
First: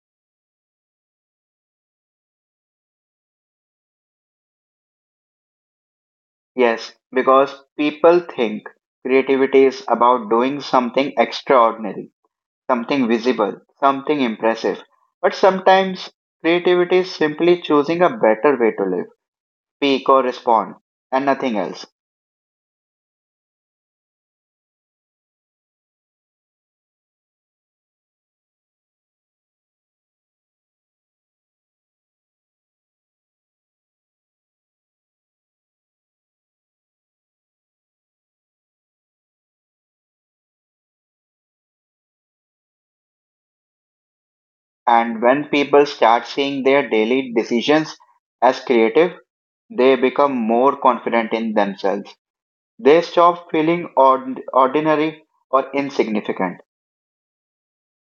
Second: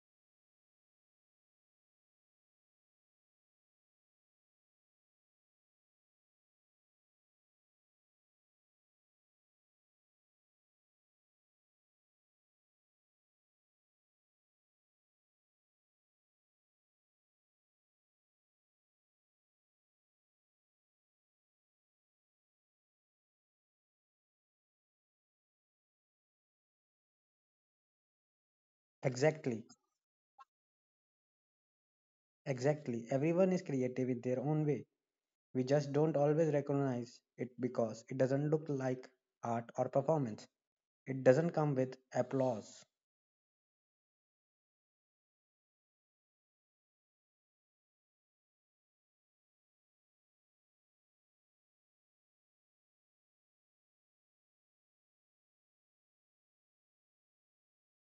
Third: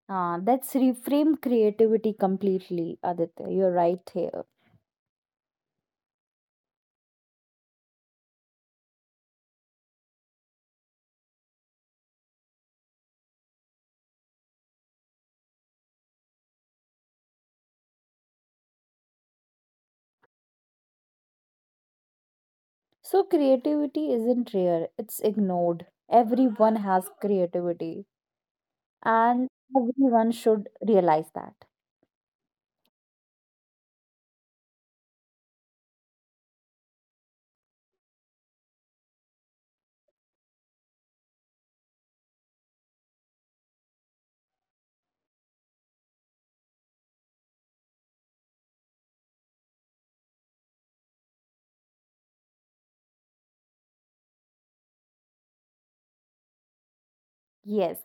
Ah, that's reframe creativity completely, Aditya. You're right here.
Yes, because people think creativity is about doing something extraordinary, something visible, something impressive. But sometimes creativity is simply choosing a better way to live, speak, or respond, and nothing else.
So, creativity isn't rare, it's ignored. Everyone has creativity, and
Exactly,
everyone should realize that.
exactly. Everyone is creative in their own way. We just don't always recognize it because it doesn't look like art or performance. It doesn't come with applause.
And when people start seeing their daily decisions as creative, they become more confident in themselves. They stop feeling ordinary or insignificant.
Yes,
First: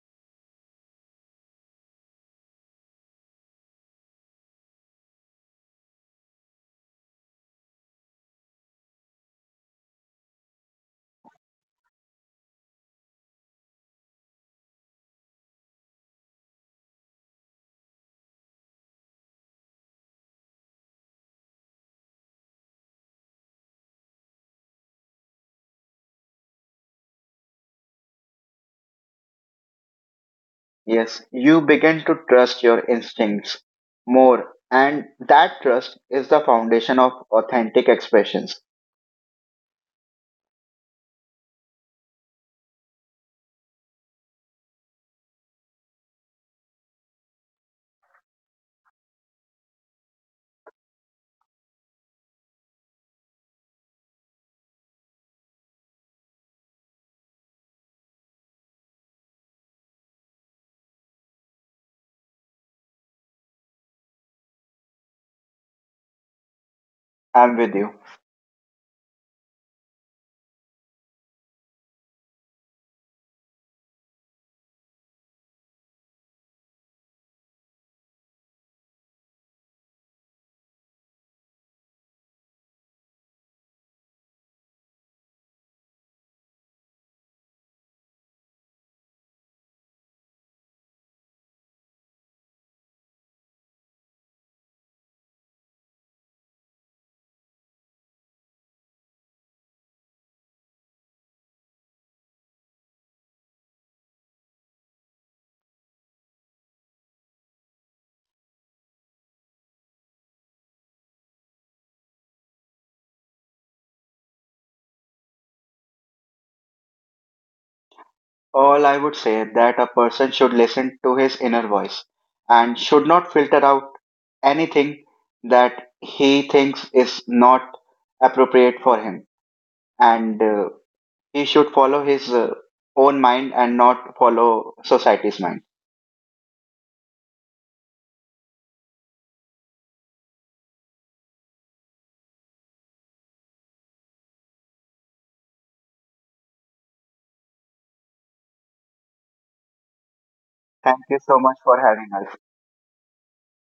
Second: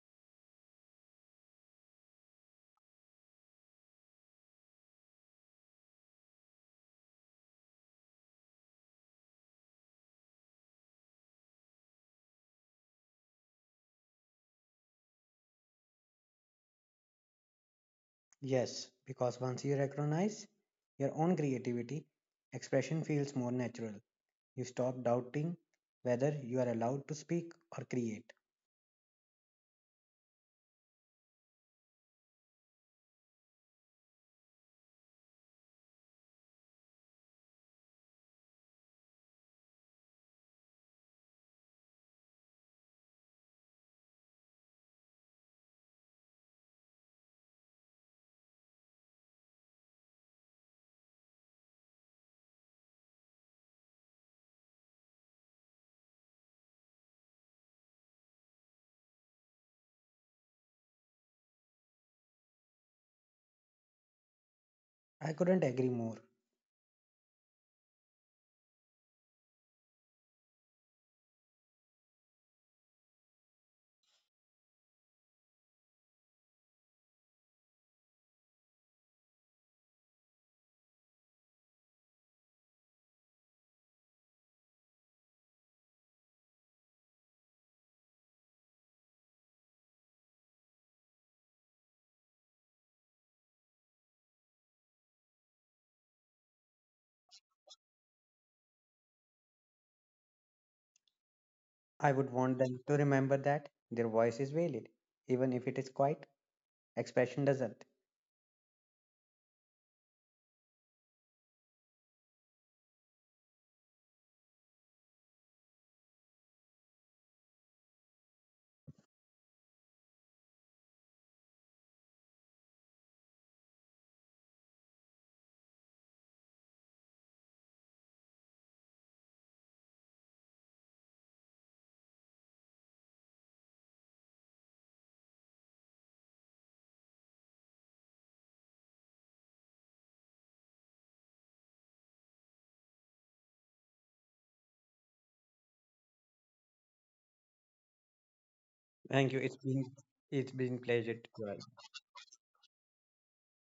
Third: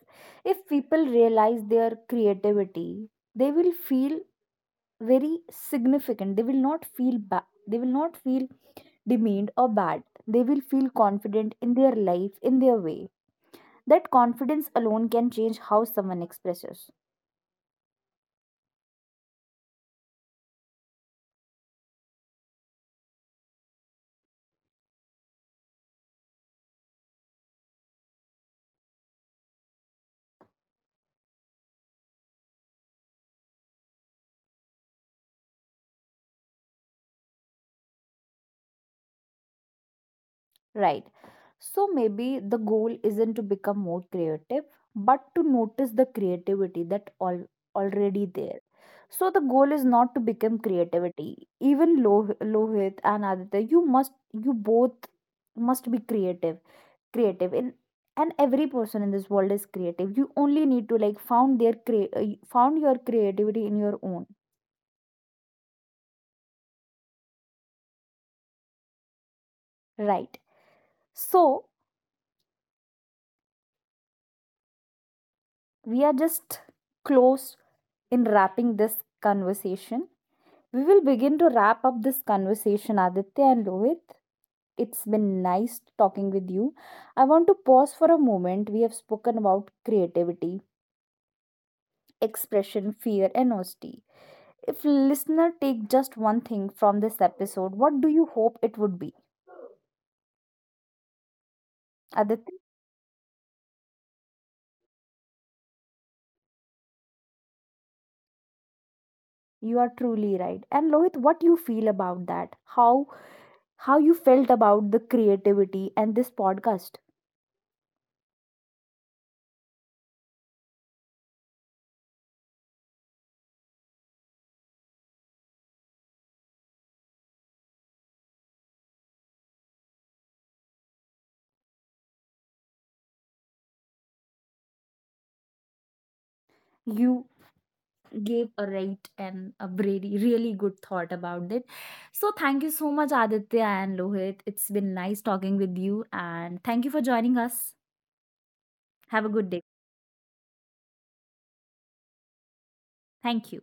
if people realize their creativity, they will feel very significant. They will not feel bad, they will not feel demeaned or bad. They will feel confident in their life, in their way. That confidence alone can change how someone expresses.
Yes, because once you recognize your own creativity, expression feels more natural. You stop doubting whether you are allowed to speak or create.
Yes, you begin to trust your instincts more, and that trust is the foundation of authentic expressions.
Right. So maybe the goal isn't to become more creative, but to notice the creativity that all already there. So the goal is not to become creativity. Even Lohit and Aditya, you must, you both must be creative. In and every person in this world is creative. You only need to like found their found your creativity in your own.
I couldn't agree more.
I'm with you.
Right. So we are just close in wrapping this conversation. We will begin to wrap up this conversation, Aditya and Lohit. It's been nice talking with you. I want to pause for a moment. We have spoken about creativity, expression, fear, and honesty. If listener take just one thing from this episode, what do you hope it would be?
I would
Aditya,
want them to remember that their voice is valid, even if it is quiet. Expression doesn't.
you are truly right. And Lohit, what you feel about that? How you felt about the creativity and this podcast?
All I would say that a person should listen to his inner voice and should not filter out anything that he thinks is not appropriate for him, and he should follow his own mind and not follow society's mind.
You gave a right and a really, really good thought about it. So thank you so much, Aditya and Lohit. It's been nice talking with you, and thank you for joining us. Have a
Thank you.
good
It's
day.
been it's been
Thank
pleasure
you so
to
much
us.
for having us.
Thank you.